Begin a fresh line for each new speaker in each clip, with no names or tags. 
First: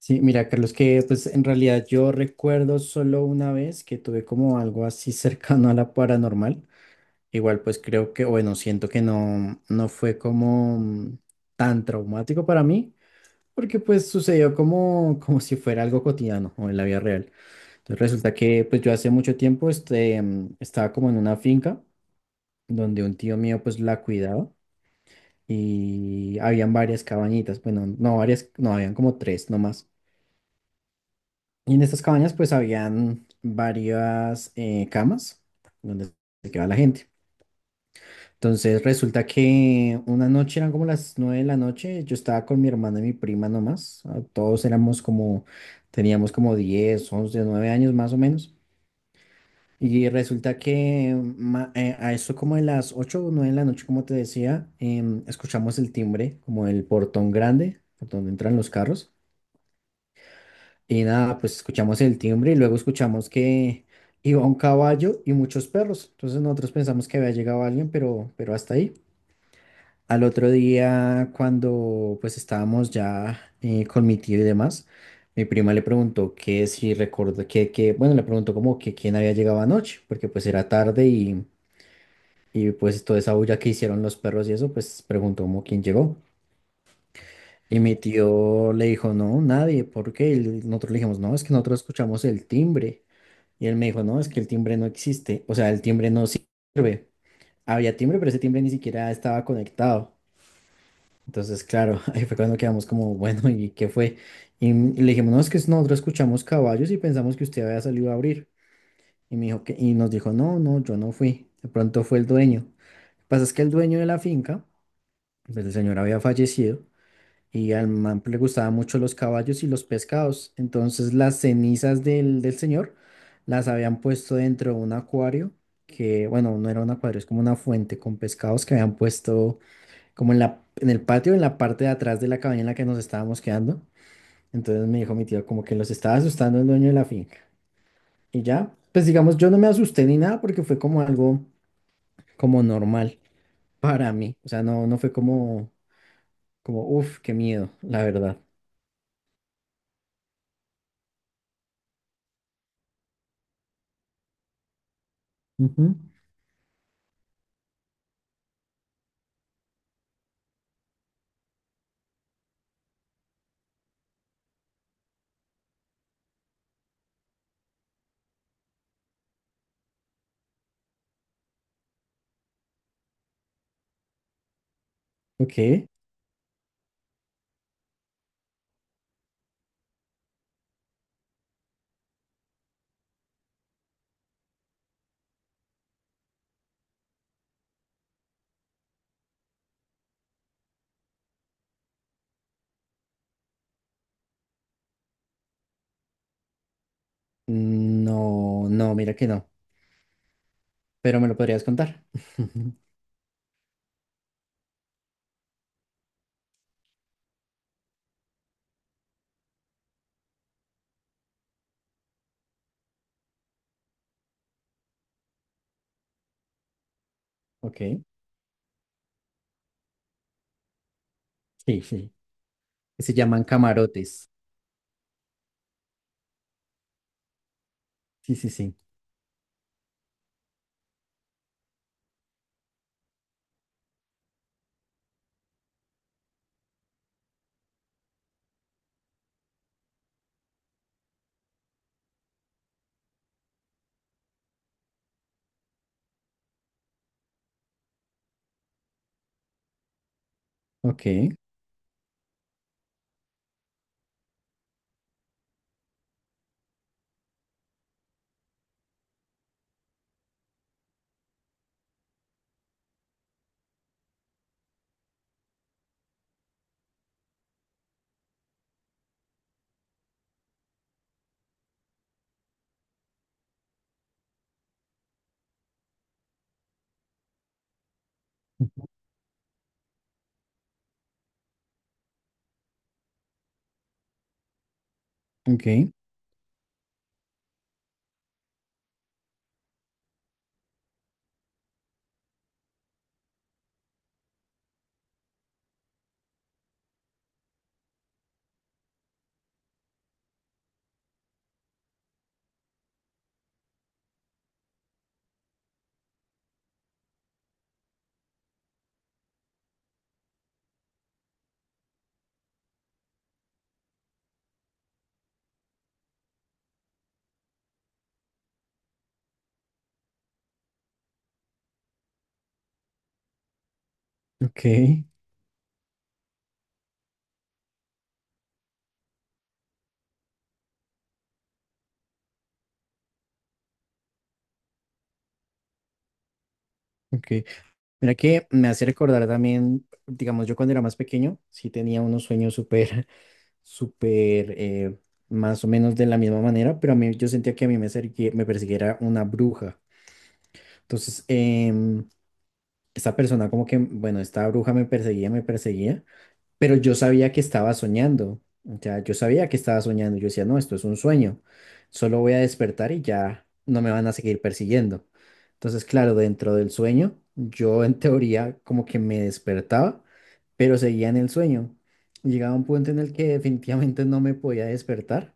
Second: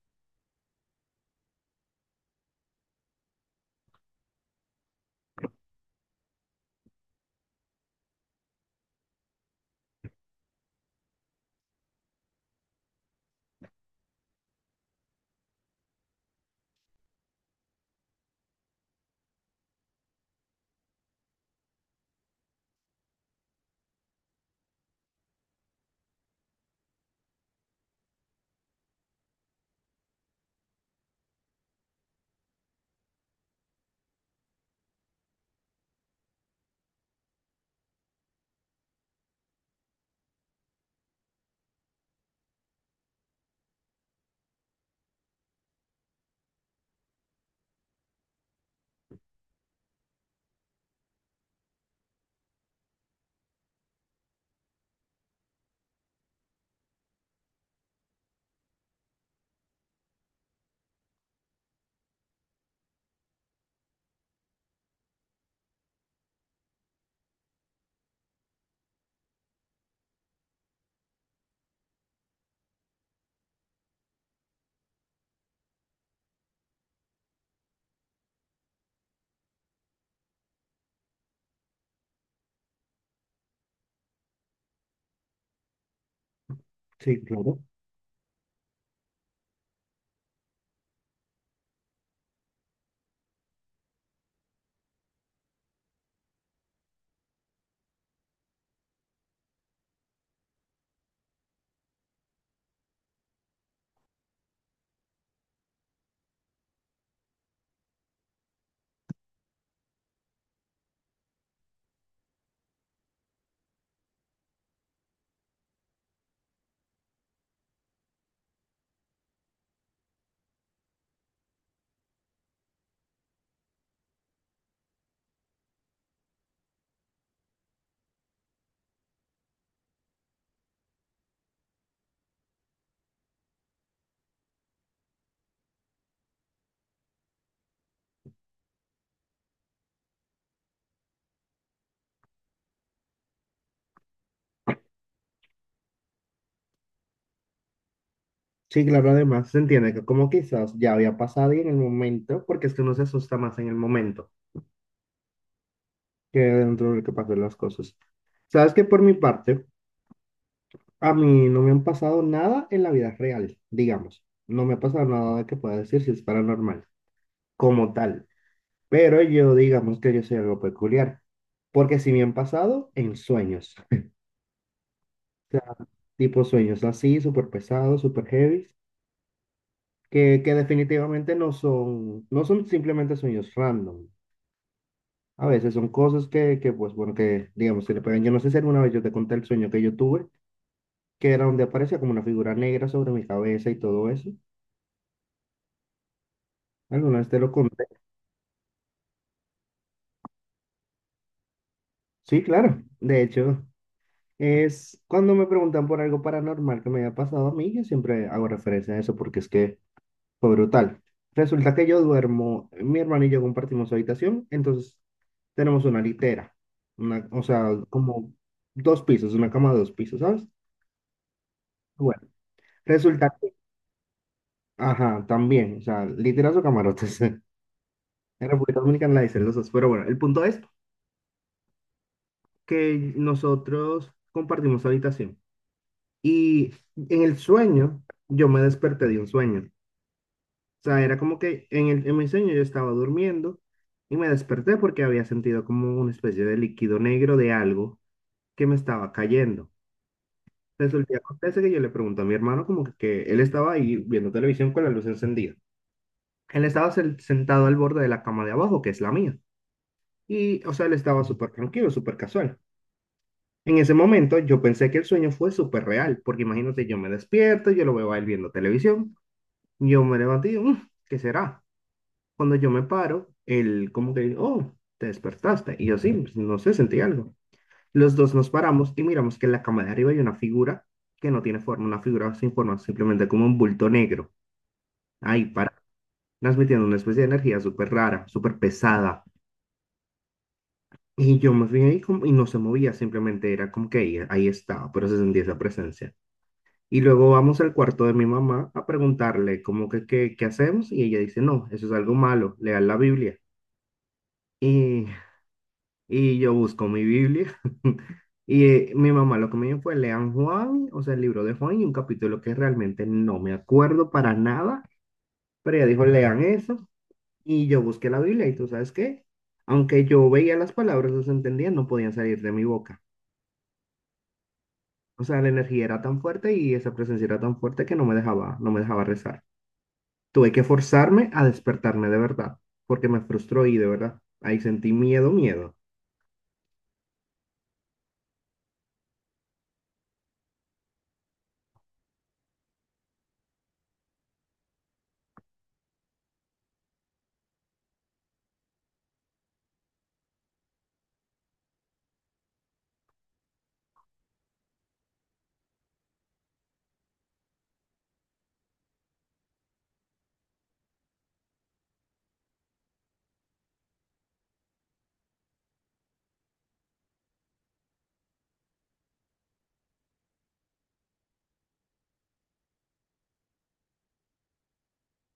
Sí, mira, Carlos, que pues en realidad yo recuerdo solo una vez que tuve como algo así cercano a la paranormal. Igual pues creo que, bueno, siento que no, no fue como tan traumático para mí, porque pues sucedió como, como si fuera algo cotidiano o en la vida real. Entonces resulta que pues yo hace mucho tiempo estaba como en una finca donde un tío mío pues la cuidaba y habían varias cabañitas, bueno, no varias, no, habían como tres nomás. Y en estas cabañas pues habían varias camas donde se quedaba la gente. Entonces resulta que una noche eran como las 9 de la noche, yo estaba con mi hermana y mi prima nomás, todos éramos como, teníamos como 10 11 9 años más o menos. Y resulta que a eso como de las 8 o 9 de la noche, como te decía, escuchamos el timbre, como el portón grande, por donde entran los carros. Y nada, pues escuchamos el timbre y luego escuchamos que iba un caballo y muchos perros. Entonces nosotros pensamos que había llegado alguien, pero hasta ahí. Al otro día, cuando pues estábamos ya con mi tío y demás, mi prima le preguntó que si recuerdo que, bueno, le preguntó como que quién había llegado anoche, porque pues era tarde y pues toda esa bulla que hicieron los perros y eso, pues preguntó como quién llegó.
Sí, claro.
Y mi tío le dijo, no, nadie, porque nosotros le dijimos, no, es que nosotros escuchamos el timbre. Y él me dijo, no, es que el timbre no existe, o sea, el timbre no sirve. Había timbre, pero ese timbre ni siquiera estaba conectado. Entonces, claro, ahí fue cuando quedamos como, bueno, ¿y qué fue? Y le dijimos, no, es que nosotros escuchamos caballos y pensamos que usted había salido a abrir. Y nos dijo, no, no, yo no fui. De pronto fue el dueño. Lo que pasa es que el dueño de la finca, pues el señor había fallecido y al man le gustaban mucho los caballos y los pescados. Entonces las cenizas del señor las habían puesto dentro de un acuario, que bueno, no era un acuario, es como una fuente con pescados que habían puesto como en la, en el patio, en la parte de atrás de la cabaña en la que nos estábamos quedando. Entonces me dijo mi tío como que los estaba asustando el dueño de la finca. Y ya, pues digamos, yo no me asusté ni nada porque fue como algo como normal para mí. O sea, no, no fue como, uff, qué miedo, la verdad.
Sí, claro, además se entiende que como quizás ya había pasado y en el momento, porque es que uno se asusta más en el momento
Ujú.
que dentro de lo que pasan las cosas. Sabes que por mi parte, a mí no me han pasado nada en la vida real, digamos. No me ha pasado nada de que pueda decir si es paranormal, como tal. Pero yo, digamos que yo soy algo peculiar, porque sí me han pasado en sueños. sea,
Ok.
tipo sueños así, súper pesados, súper heavy, que definitivamente no son simplemente sueños random. A veces son cosas que, pues bueno, que digamos que le pegan. Yo no sé si alguna vez yo te conté el sueño que yo tuve, que era donde aparecía como una figura negra sobre mi cabeza y todo eso. ¿Alguna vez te lo conté?
No, no, mira que no, pero me lo podrías contar.
Sí, claro. De hecho, es cuando me preguntan por algo paranormal que me haya pasado a mí, yo siempre hago referencia a eso porque es que fue brutal. Resulta que yo duermo, mi hermano y yo compartimos habitación, entonces tenemos una litera, una, o sea,
Ok,
como dos pisos, una cama de dos pisos, ¿sabes?
sí, sí.
Bueno,
Se
resulta
llaman camarotes.
ajá, también, o sea, literal su camarotes.
Sí,
En
sí, sí.
República Dominicana la dicen los dos, pero bueno, el punto es que nosotros compartimos habitación y en el sueño yo me desperté de un sueño. O sea, era como que en mi sueño yo estaba durmiendo y me desperté porque había sentido como una especie de líquido negro de algo que me estaba cayendo. Resulta
Ok,
que acontece que yo le pregunto a mi hermano como que él estaba ahí viendo televisión con la luz encendida. Él estaba sentado al borde de la cama de abajo, que es la mía. Y, o sea, él estaba súper tranquilo, súper casual. En ese momento yo pensé que el sueño fue súper real, porque imagínate, yo me despierto, yo lo veo a él viendo televisión, yo me levanté y digo, "Mm, ¿qué será?" Cuando yo me paro, él como que, oh, te despertaste. Y yo sí, pues, no sé, sentí algo. Los dos nos paramos y miramos que en la cama de arriba hay una figura que no tiene forma, una figura sin forma, simplemente como un bulto negro, ahí
ok,
para, transmitiendo una especie de energía súper rara, súper pesada. Y yo más bien ahí y no se movía, simplemente era como que ahí estaba, pero se sentía esa presencia. Y luego vamos al cuarto de mi mamá a preguntarle como que qué hacemos y ella dice, no, eso es algo malo, lean la Biblia. Y, y yo busco mi Biblia y mi mamá lo que me dijo fue, lean Juan, o sea, el libro de Juan y un capítulo que realmente no me acuerdo para nada, pero ella dijo, lean eso y yo busqué la Biblia y tú sabes qué, aunque yo veía las palabras, las entendía, no podían salir de mi boca.
ok,
O sea, la energía era tan fuerte y esa presencia era tan fuerte que no me dejaba rezar. Tuve que forzarme a despertarme de verdad, porque me frustró y de verdad, ahí sentí miedo, miedo.
ok. Mira que me hace recordar también, digamos, yo cuando era más pequeño, sí tenía unos sueños súper, súper, más o menos de la misma manera, pero a mí yo sentía que a mí me persiguiera una bruja. Entonces, esta persona como que, bueno, esta bruja me perseguía, me perseguía. Pero yo sabía que estaba soñando. O sea, yo sabía que estaba soñando. Yo decía, no, esto es un sueño. Solo voy a despertar y ya no me van a seguir persiguiendo. Entonces, claro, dentro del sueño, yo en teoría como que me despertaba, pero seguía en el sueño. Llegaba un punto en el que definitivamente no me podía despertar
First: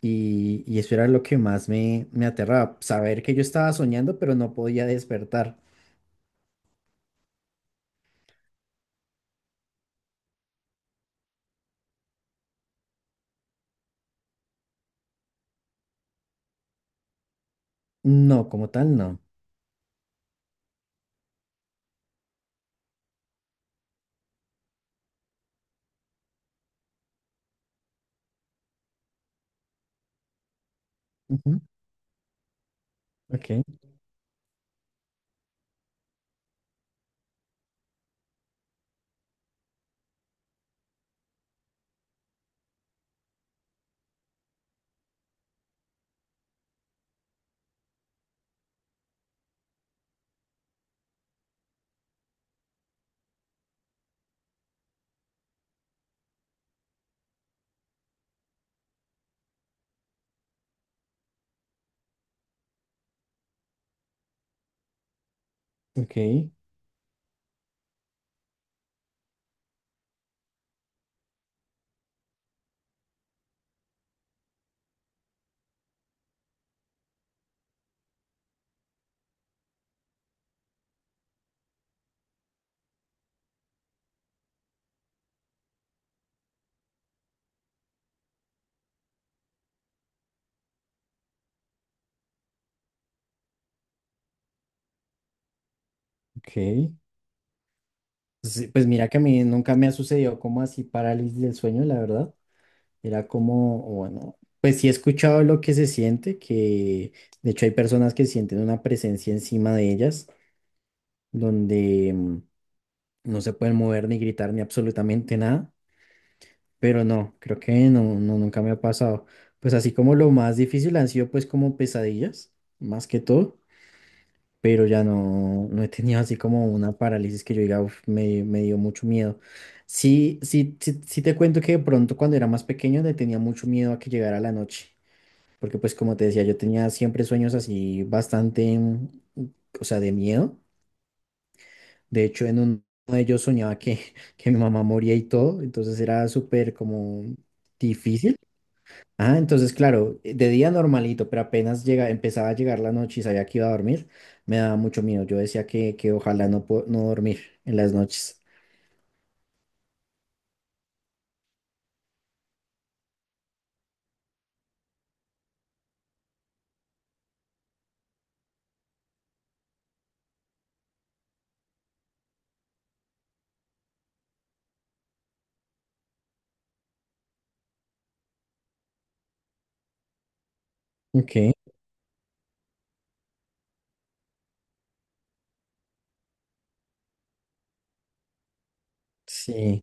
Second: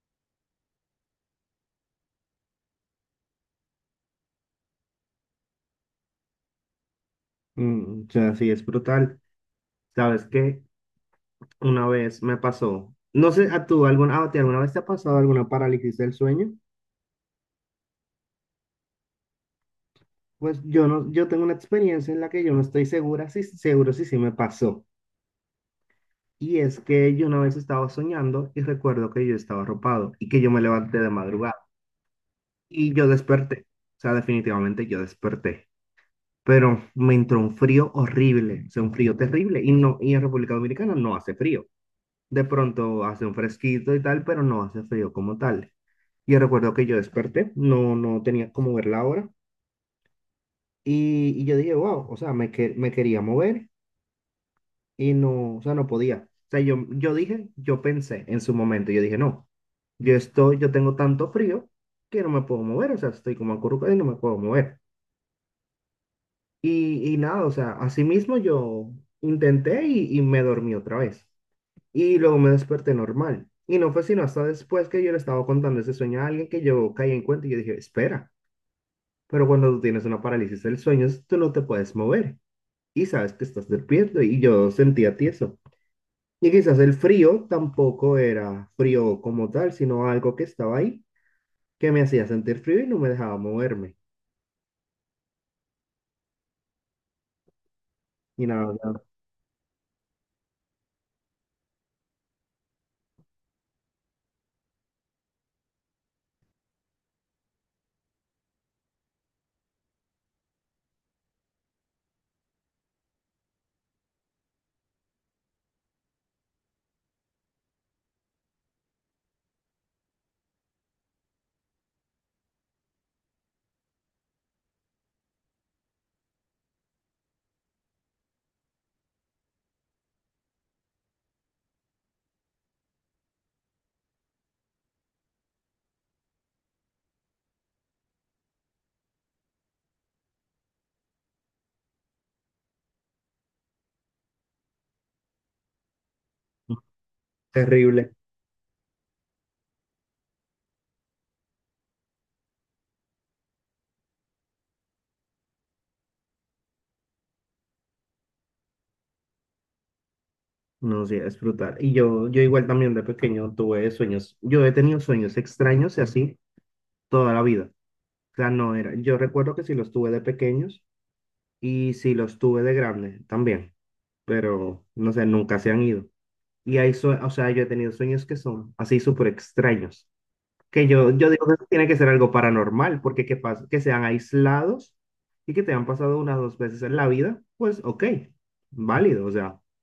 y eso era lo que más me aterraba, saber que yo estaba soñando, pero no podía despertar.
Mm, o sea, sí, es brutal. ¿Sabes qué? Una vez me pasó, no sé, ¿a ti alguna vez te ha pasado alguna parálisis del sueño?
No, como tal, no.
Pues yo no, yo tengo una experiencia en la que yo no estoy segura si seguro si sí me pasó. Y es que yo una vez estaba soñando y recuerdo que yo estaba arropado y que yo me levanté de madrugada.
Ujú,
Y yo
ok,
desperté, o sea, definitivamente yo desperté, pero me entró un frío horrible, o sea, un frío terrible, y no, y en República Dominicana no hace frío. De pronto hace un fresquito y tal, pero no hace frío como tal. Y recuerdo que yo desperté, no, no tenía cómo ver la hora, y yo dije, wow, o sea, me quería mover y no, o sea, no podía. O sea, yo dije, yo pensé en su momento, yo dije, no, yo tengo tanto frío que no me puedo mover, o sea, estoy como acurrucado y no me puedo mover.
ok,
Y nada, o sea, así mismo yo intenté y me dormí otra vez. Y luego me desperté normal. Y no fue sino hasta después que yo le estaba contando ese sueño a alguien que yo caí en cuenta y yo dije, espera, pero cuando tú tienes una parálisis del sueño, tú no te puedes mover y sabes que estás despierto y yo sentía tieso. Y quizás el frío tampoco era frío como tal, sino algo que estaba ahí, que me hacía sentir frío y no me dejaba moverme.
ok.
Y
Sí,
nada,
pues mira que a mí nunca me ha sucedido como así parálisis del sueño, la verdad. Era como, bueno, pues sí he escuchado lo que se siente, que de hecho hay personas que sienten una presencia encima de ellas, donde no se pueden mover ni gritar ni absolutamente nada, pero no, creo que no, no, nunca me ha pasado. Pues así como lo más difícil han sido pues como pesadillas, más que todo. Pero ya no, no he tenido así como una parálisis que yo diga, "Uf, me dio mucho miedo." Sí, sí, sí, sí te cuento que de pronto cuando era más pequeño le tenía mucho miedo a que llegara la noche, porque pues como te decía, yo tenía siempre sueños así bastante, o sea, de miedo. De hecho, en uno de ellos soñaba que, que mi mamá moría y todo, entonces era súper
ya,
como
terrible.
difícil. Ah, entonces, claro, de día normalito, pero apenas llega, empezaba a llegar la noche y sabía que iba a dormir, me daba mucho miedo. Yo decía que, ojalá no dormir en las noches.
No, sí, es brutal. Y yo igual también de pequeño tuve sueños. Yo he tenido sueños extraños y así toda la vida. O sea, no era. Yo recuerdo que sí los tuve de pequeños y sí los tuve de grande también, pero no sé, nunca se han ido. Y o sea, yo he tenido sueños que son así súper extraños, que yo
Ok,
digo que tiene que ser algo paranormal, porque que sean aislados y que te han pasado unas 2 veces en la vida, pues ok, válido, o sea,
sí.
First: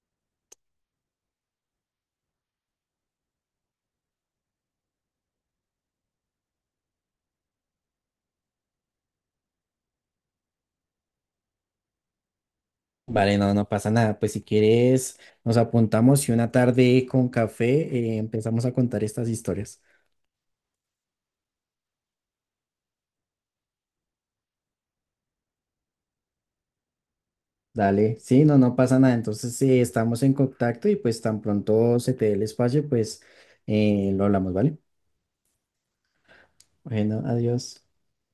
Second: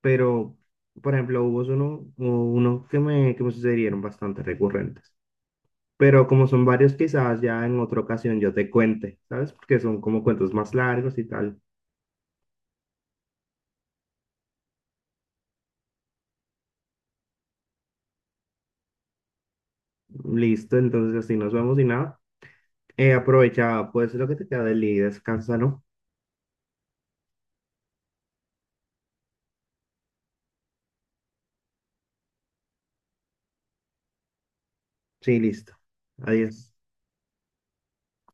pero por ejemplo hubo unos que me sucedieron bastante recurrentes, pero como son varios quizás ya en otra ocasión yo te cuente, ¿sabes? Porque son como cuentos más largos y tal.
Vale, no, no pasa nada. Pues si quieres, nos apuntamos y una tarde con café empezamos a contar estas historias.
Listo, entonces así nos vemos y nada. Aprovecha pues lo que te queda del día y descansa, ¿no?
Dale, sí, no, no pasa nada. Entonces, estamos en contacto y pues tan pronto se te dé el espacio, pues lo hablamos, ¿vale?
Sí, listo. Adiós.
Bueno, adiós.